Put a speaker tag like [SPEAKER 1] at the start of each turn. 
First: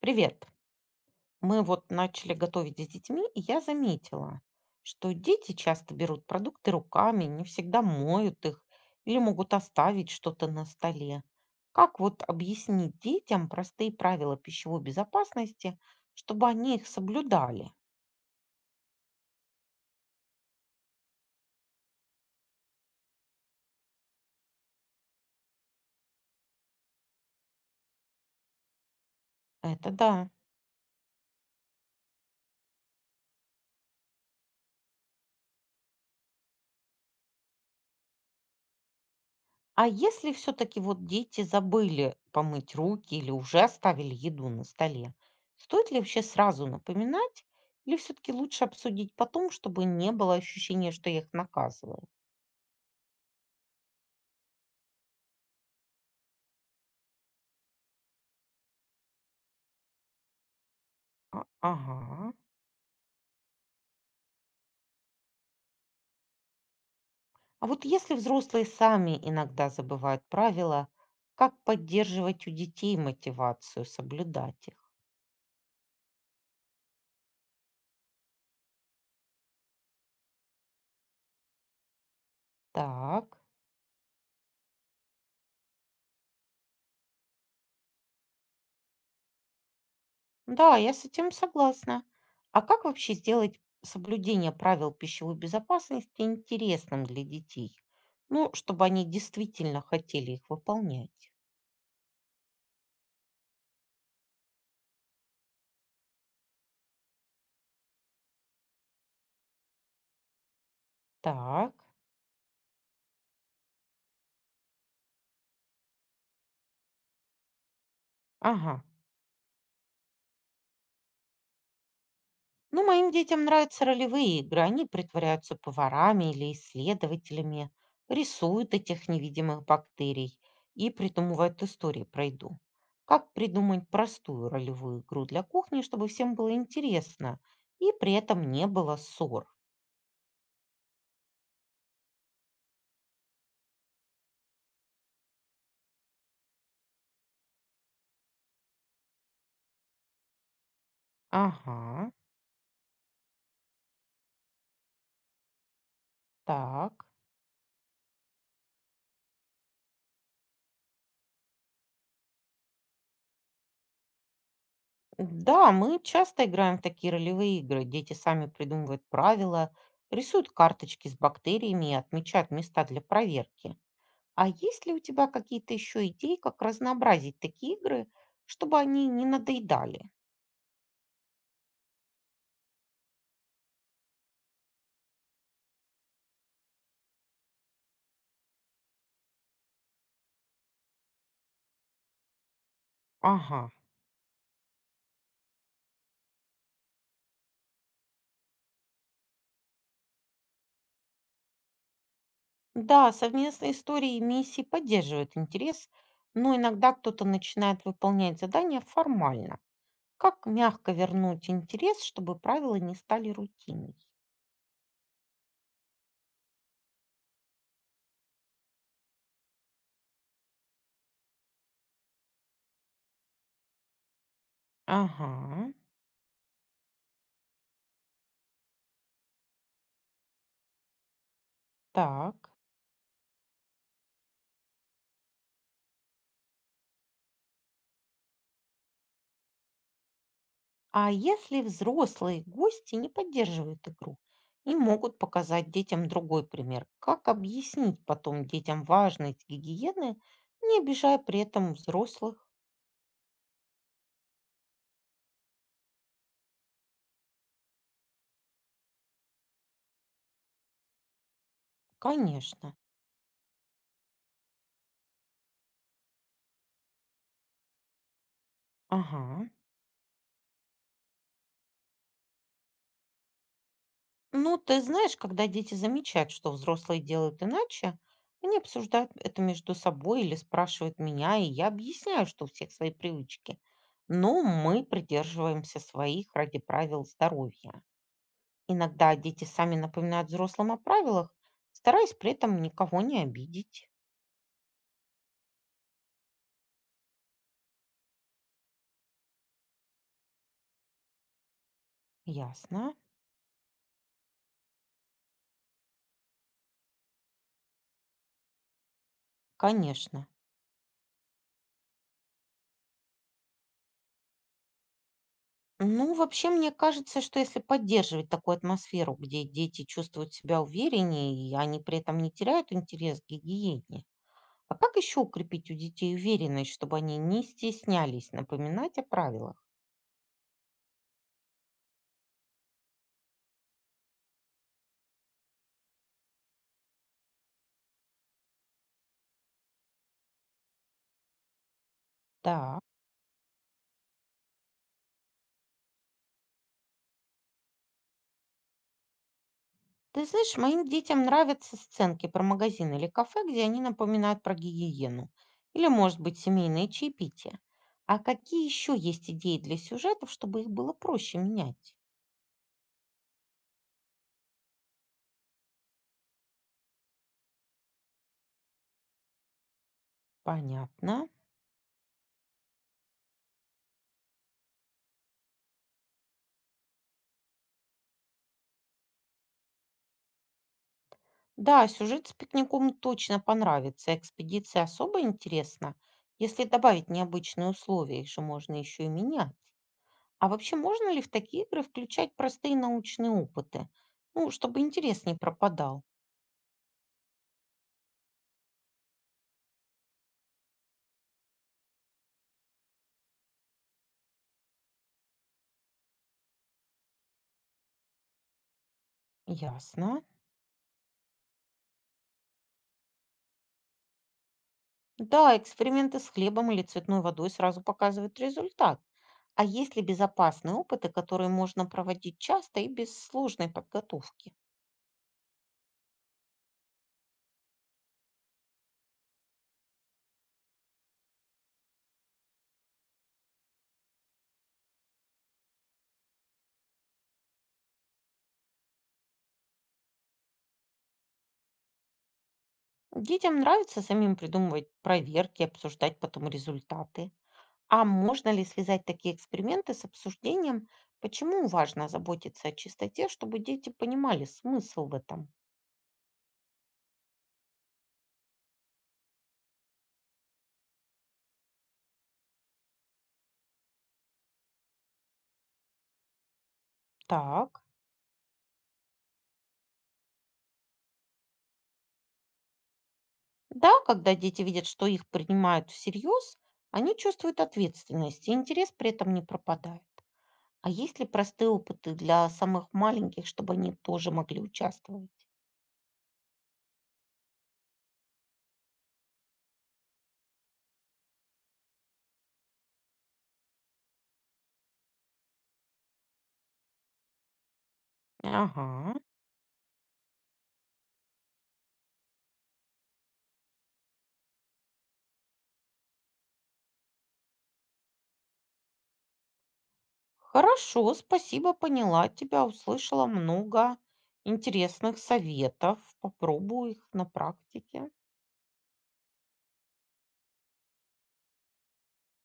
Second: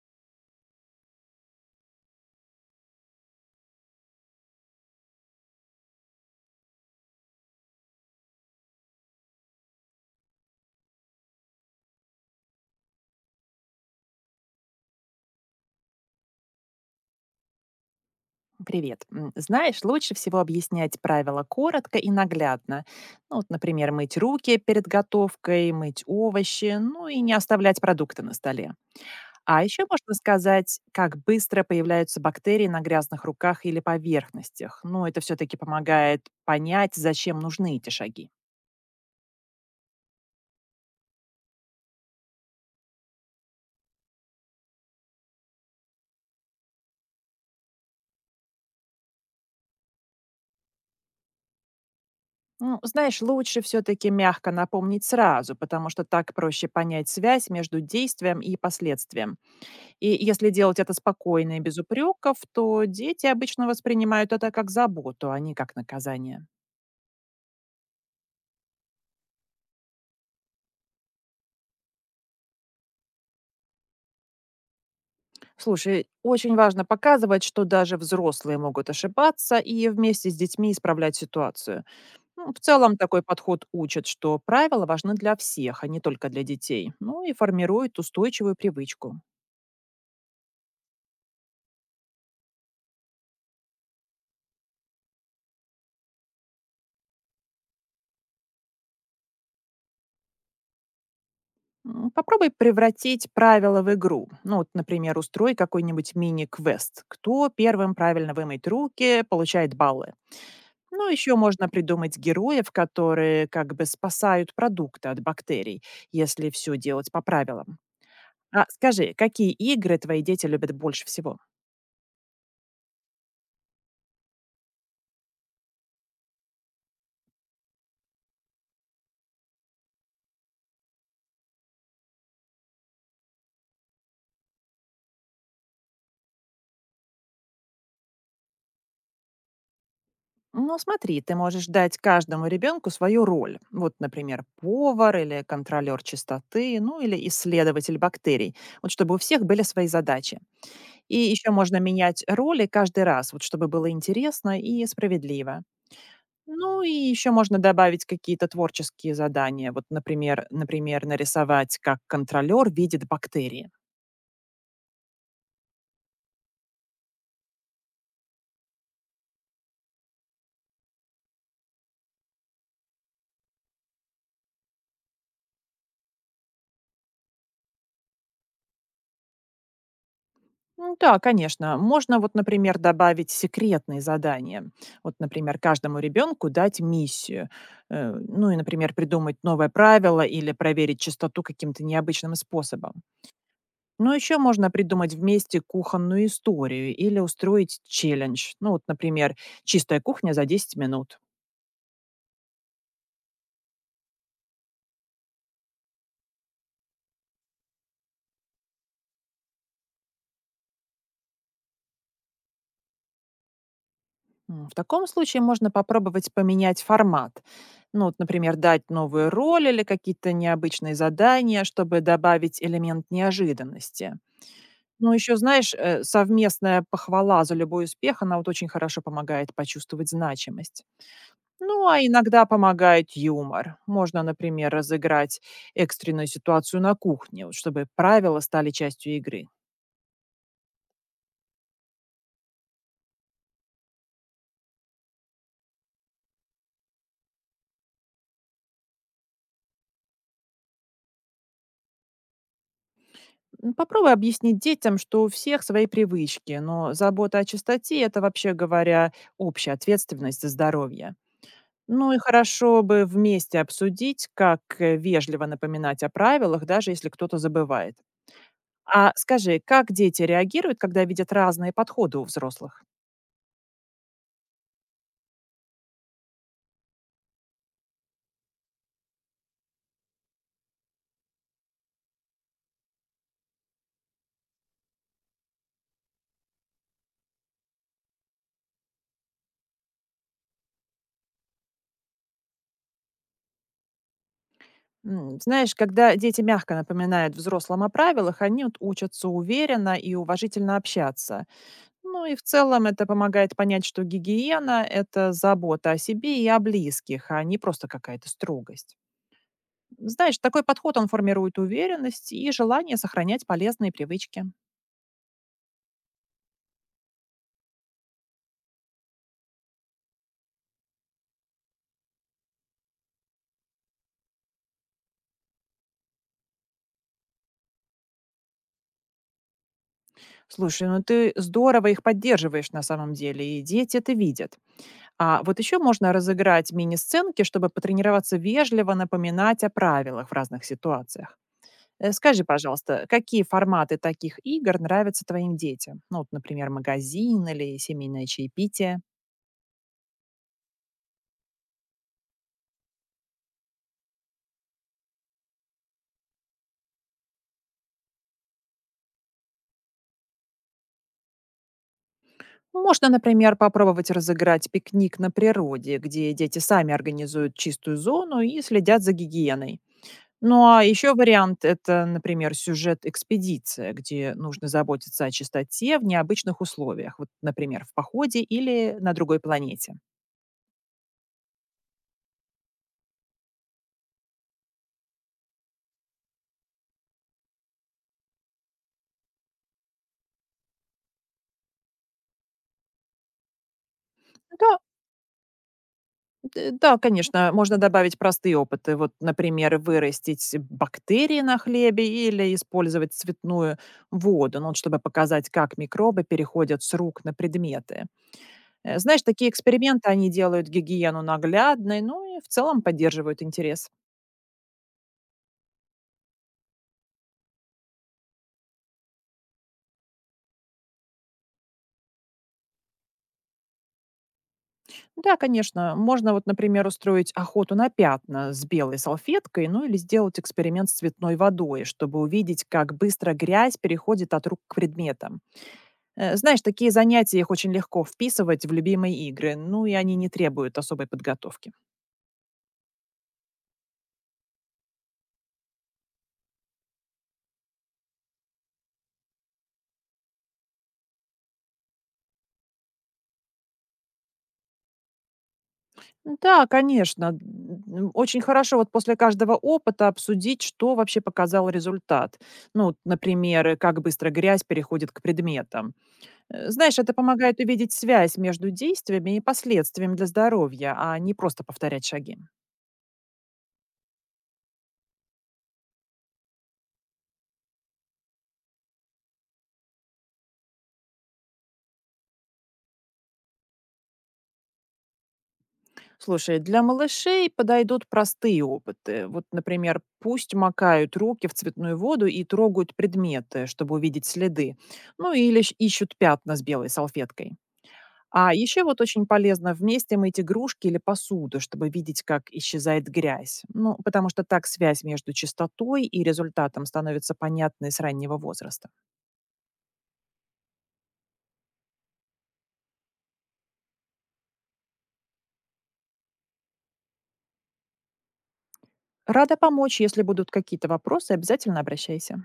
[SPEAKER 1] Привет. Мы вот начали готовить с детьми, и я заметила, что дети часто берут продукты руками, не всегда моют их или могут оставить что-то на столе. Как вот объяснить детям простые правила пищевой безопасности, чтобы они их соблюдали?
[SPEAKER 2] Привет. Знаешь, лучше всего объяснять правила коротко и наглядно. Ну, вот, например, мыть руки перед готовкой, мыть овощи, ну и не оставлять продукты на столе. А еще
[SPEAKER 1] Это
[SPEAKER 2] можно
[SPEAKER 1] да.
[SPEAKER 2] сказать, как быстро появляются бактерии на грязных руках или поверхностях. Ну, это все-таки помогает понять, зачем нужны эти шаги.
[SPEAKER 1] А если все-таки вот дети забыли помыть руки или уже оставили еду на столе, стоит ли вообще сразу напоминать или все-таки лучше обсудить потом, чтобы не было ощущения, что я их наказываю?
[SPEAKER 2] Ну, знаешь, лучше все-таки мягко напомнить сразу, потому что так проще понять связь между действием и последствием. И если делать это спокойно и без
[SPEAKER 1] Ага.
[SPEAKER 2] упреков, то дети обычно воспринимают это как заботу, а не как наказание.
[SPEAKER 1] А вот если взрослые сами иногда забывают правила, как поддерживать у детей мотивацию соблюдать их?
[SPEAKER 2] Слушай, очень важно показывать, что даже взрослые могут ошибаться и вместе с детьми исправлять ситуацию. Ну, в целом такой
[SPEAKER 1] Так.
[SPEAKER 2] подход учит, что правила важны для всех, а не только для детей. Ну и формирует устойчивую привычку.
[SPEAKER 1] Да, я с этим согласна. А как вообще сделать соблюдение правил пищевой безопасности интересным для детей? Ну, чтобы они действительно хотели их выполнять.
[SPEAKER 2] Попробуй превратить правила в игру. Ну, вот, например, устрой какой-нибудь мини-квест. Кто первым правильно вымыть руки, получает баллы. Ну, еще можно
[SPEAKER 1] Так,
[SPEAKER 2] придумать героев, которые как бы спасают продукты от бактерий, если все делать по правилам. А
[SPEAKER 1] ага.
[SPEAKER 2] скажи, какие игры твои дети любят больше всего?
[SPEAKER 1] Ну, моим детям нравятся ролевые игры. Они притворяются поварами или исследователями, рисуют этих невидимых бактерий и придумывают истории про еду. Как придумать простую ролевую игру для кухни, чтобы всем было интересно и при этом не было ссор?
[SPEAKER 2] Ну, смотри, ты можешь дать каждому ребенку свою роль. Вот, например, повар или контролер чистоты, ну или исследователь бактерий. Вот чтобы у всех были свои задачи. И еще можно
[SPEAKER 1] Ага,
[SPEAKER 2] менять роли каждый раз, вот чтобы было интересно и справедливо. Ну
[SPEAKER 1] так.
[SPEAKER 2] и еще можно добавить какие-то творческие задания. Вот, например, нарисовать, как контролер видит бактерии.
[SPEAKER 1] Да, мы часто играем в такие ролевые игры. Дети сами придумывают правила, рисуют карточки с бактериями и отмечают места для проверки. А есть ли у тебя какие-то еще идеи, как разнообразить такие игры, чтобы они не надоедали?
[SPEAKER 2] Ну да, конечно. Можно вот, например, добавить секретные задания. Вот, например, каждому ребенку дать миссию. Ну и, например, придумать новое правило или проверить чистоту каким-то необычным способом.
[SPEAKER 1] Ага.
[SPEAKER 2] Но еще можно придумать вместе кухонную историю или устроить челлендж. Ну вот, например, чистая кухня за 10 минут.
[SPEAKER 1] Да, совместные истории и миссии поддерживают интерес, но иногда кто-то начинает выполнять задания формально. Как мягко вернуть интерес, чтобы правила не стали рутиной?
[SPEAKER 2] В таком случае можно попробовать поменять формат. Ну, вот, например, дать новую роль или какие-то необычные задания, чтобы добавить элемент неожиданности. Ну, еще,
[SPEAKER 1] Ага.
[SPEAKER 2] знаешь, совместная похвала за любой успех, она вот очень хорошо помогает почувствовать значимость. Ну, а иногда
[SPEAKER 1] Так.
[SPEAKER 2] помогает юмор. Можно, например, разыграть экстренную ситуацию на кухне, вот чтобы правила стали частью игры.
[SPEAKER 1] А если взрослые гости не поддерживают игру и могут показать детям другой пример, как объяснить потом детям важность гигиены, не обижая при этом взрослых?
[SPEAKER 2] Попробуй объяснить детям, что у всех свои привычки, но забота о чистоте– это, вообще говоря, общая ответственность за здоровье. Ну и
[SPEAKER 1] Конечно.
[SPEAKER 2] хорошо бы вместе обсудить, как вежливо напоминать о правилах, даже если кто-то забывает. А
[SPEAKER 1] Ага.
[SPEAKER 2] скажи, как дети реагируют, когда видят разные подходы у взрослых?
[SPEAKER 1] Ну, ты знаешь, когда дети замечают, что взрослые делают иначе, они обсуждают это между собой или спрашивают меня, и я объясняю, что у всех свои привычки. Но мы придерживаемся своих ради правил здоровья. Иногда дети сами напоминают взрослым о правилах, стараясь при этом никого не обидеть.
[SPEAKER 2] Знаешь, когда дети мягко напоминают взрослым о правилах, они вот учатся уверенно и уважительно общаться. Ну и в
[SPEAKER 1] Ясно,
[SPEAKER 2] целом это помогает понять, что гигиена– это забота о себе и о близких, а не просто какая-то строгость.
[SPEAKER 1] конечно.
[SPEAKER 2] Знаешь, такой подход, он формирует уверенность и желание сохранять полезные привычки.
[SPEAKER 1] Ну, вообще, мне кажется, что если поддерживать такую атмосферу, где дети чувствуют себя увереннее, и они при этом не теряют интерес к гигиене, а как еще укрепить у детей уверенность, чтобы они не стеснялись напоминать о правилах?
[SPEAKER 2] Слушай, ну ты здорово их поддерживаешь на самом деле, и дети это видят. А вот еще можно разыграть мини-сценки, чтобы потренироваться вежливо напоминать о правилах в разных ситуациях. Скажи,
[SPEAKER 1] Так.
[SPEAKER 2] пожалуйста, какие форматы таких игр нравятся твоим детям? Ну, вот, например, магазин или семейное чаепитие?
[SPEAKER 1] Ты знаешь, моим детям нравятся сценки про магазин или кафе, где они напоминают про гигиену. Или, может быть, семейное чаепитие. А какие еще есть идеи для сюжетов, чтобы их было проще менять?
[SPEAKER 2] Можно, например, попробовать разыграть пикник на природе, где дети сами организуют чистую зону и следят за гигиеной. Ну а еще
[SPEAKER 1] Понятно.
[SPEAKER 2] вариант– это, например, сюжет «Экспедиция», где нужно заботиться о чистоте в необычных условиях, вот, например, в походе или на другой планете.
[SPEAKER 1] Да, сюжет с пикником точно понравится. Экспедиция особо интересна. Если добавить необычные условия, их же можно еще и менять. А вообще, можно ли в такие игры включать простые научные опыты? Ну,
[SPEAKER 2] Да,
[SPEAKER 1] чтобы интерес не пропадал.
[SPEAKER 2] да, конечно, можно добавить простые опыты. Вот, например, вырастить бактерии на хлебе или использовать цветную воду, ну, вот чтобы показать, как микробы переходят с рук на предметы. Знаешь, такие эксперименты,
[SPEAKER 1] Ясно.
[SPEAKER 2] они делают гигиену наглядной, ну и в целом поддерживают интерес.
[SPEAKER 1] Да, эксперименты с хлебом или цветной водой сразу показывают результат. А есть ли безопасные опыты, которые можно проводить часто и без сложной подготовки?
[SPEAKER 2] Да, конечно, можно вот, например, устроить охоту на пятна с белой салфеткой, ну или сделать эксперимент с цветной водой, чтобы увидеть, как быстро грязь переходит от рук к предметам. Знаешь, такие занятия их очень легко вписывать в любимые игры, ну и они не требуют особой подготовки.
[SPEAKER 1] Детям нравится самим придумывать проверки, обсуждать потом результаты. А можно ли связать такие эксперименты с обсуждением, почему важно заботиться о чистоте, чтобы дети понимали смысл в этом?
[SPEAKER 2] Да, конечно. Очень хорошо вот после каждого опыта обсудить, что вообще показал результат. Ну, вот, например, как быстро грязь переходит к предметам. Знаешь, это помогает
[SPEAKER 1] Так.
[SPEAKER 2] увидеть связь между действиями и последствиями для здоровья, а не просто повторять шаги.
[SPEAKER 1] Да, когда дети видят, что их принимают всерьез, они чувствуют ответственность, и интерес при этом не пропадает. А есть ли простые опыты для самых маленьких, чтобы они тоже могли участвовать?
[SPEAKER 2] Слушай, для малышей подойдут простые опыты. Вот, например, пусть макают руки в цветную воду и трогают предметы, чтобы увидеть следы. Ну, или ищут пятна с белой салфеткой. А еще вот
[SPEAKER 1] Ага.
[SPEAKER 2] очень полезно вместе мыть игрушки или посуду, чтобы видеть, как исчезает грязь. Ну, потому что так связь между чистотой и результатом становится понятной с раннего возраста.
[SPEAKER 1] Хорошо, спасибо, поняла тебя, услышала много интересных советов. Попробую их на практике.
[SPEAKER 2] Рада помочь, если будут какие-то вопросы, обязательно обращайся.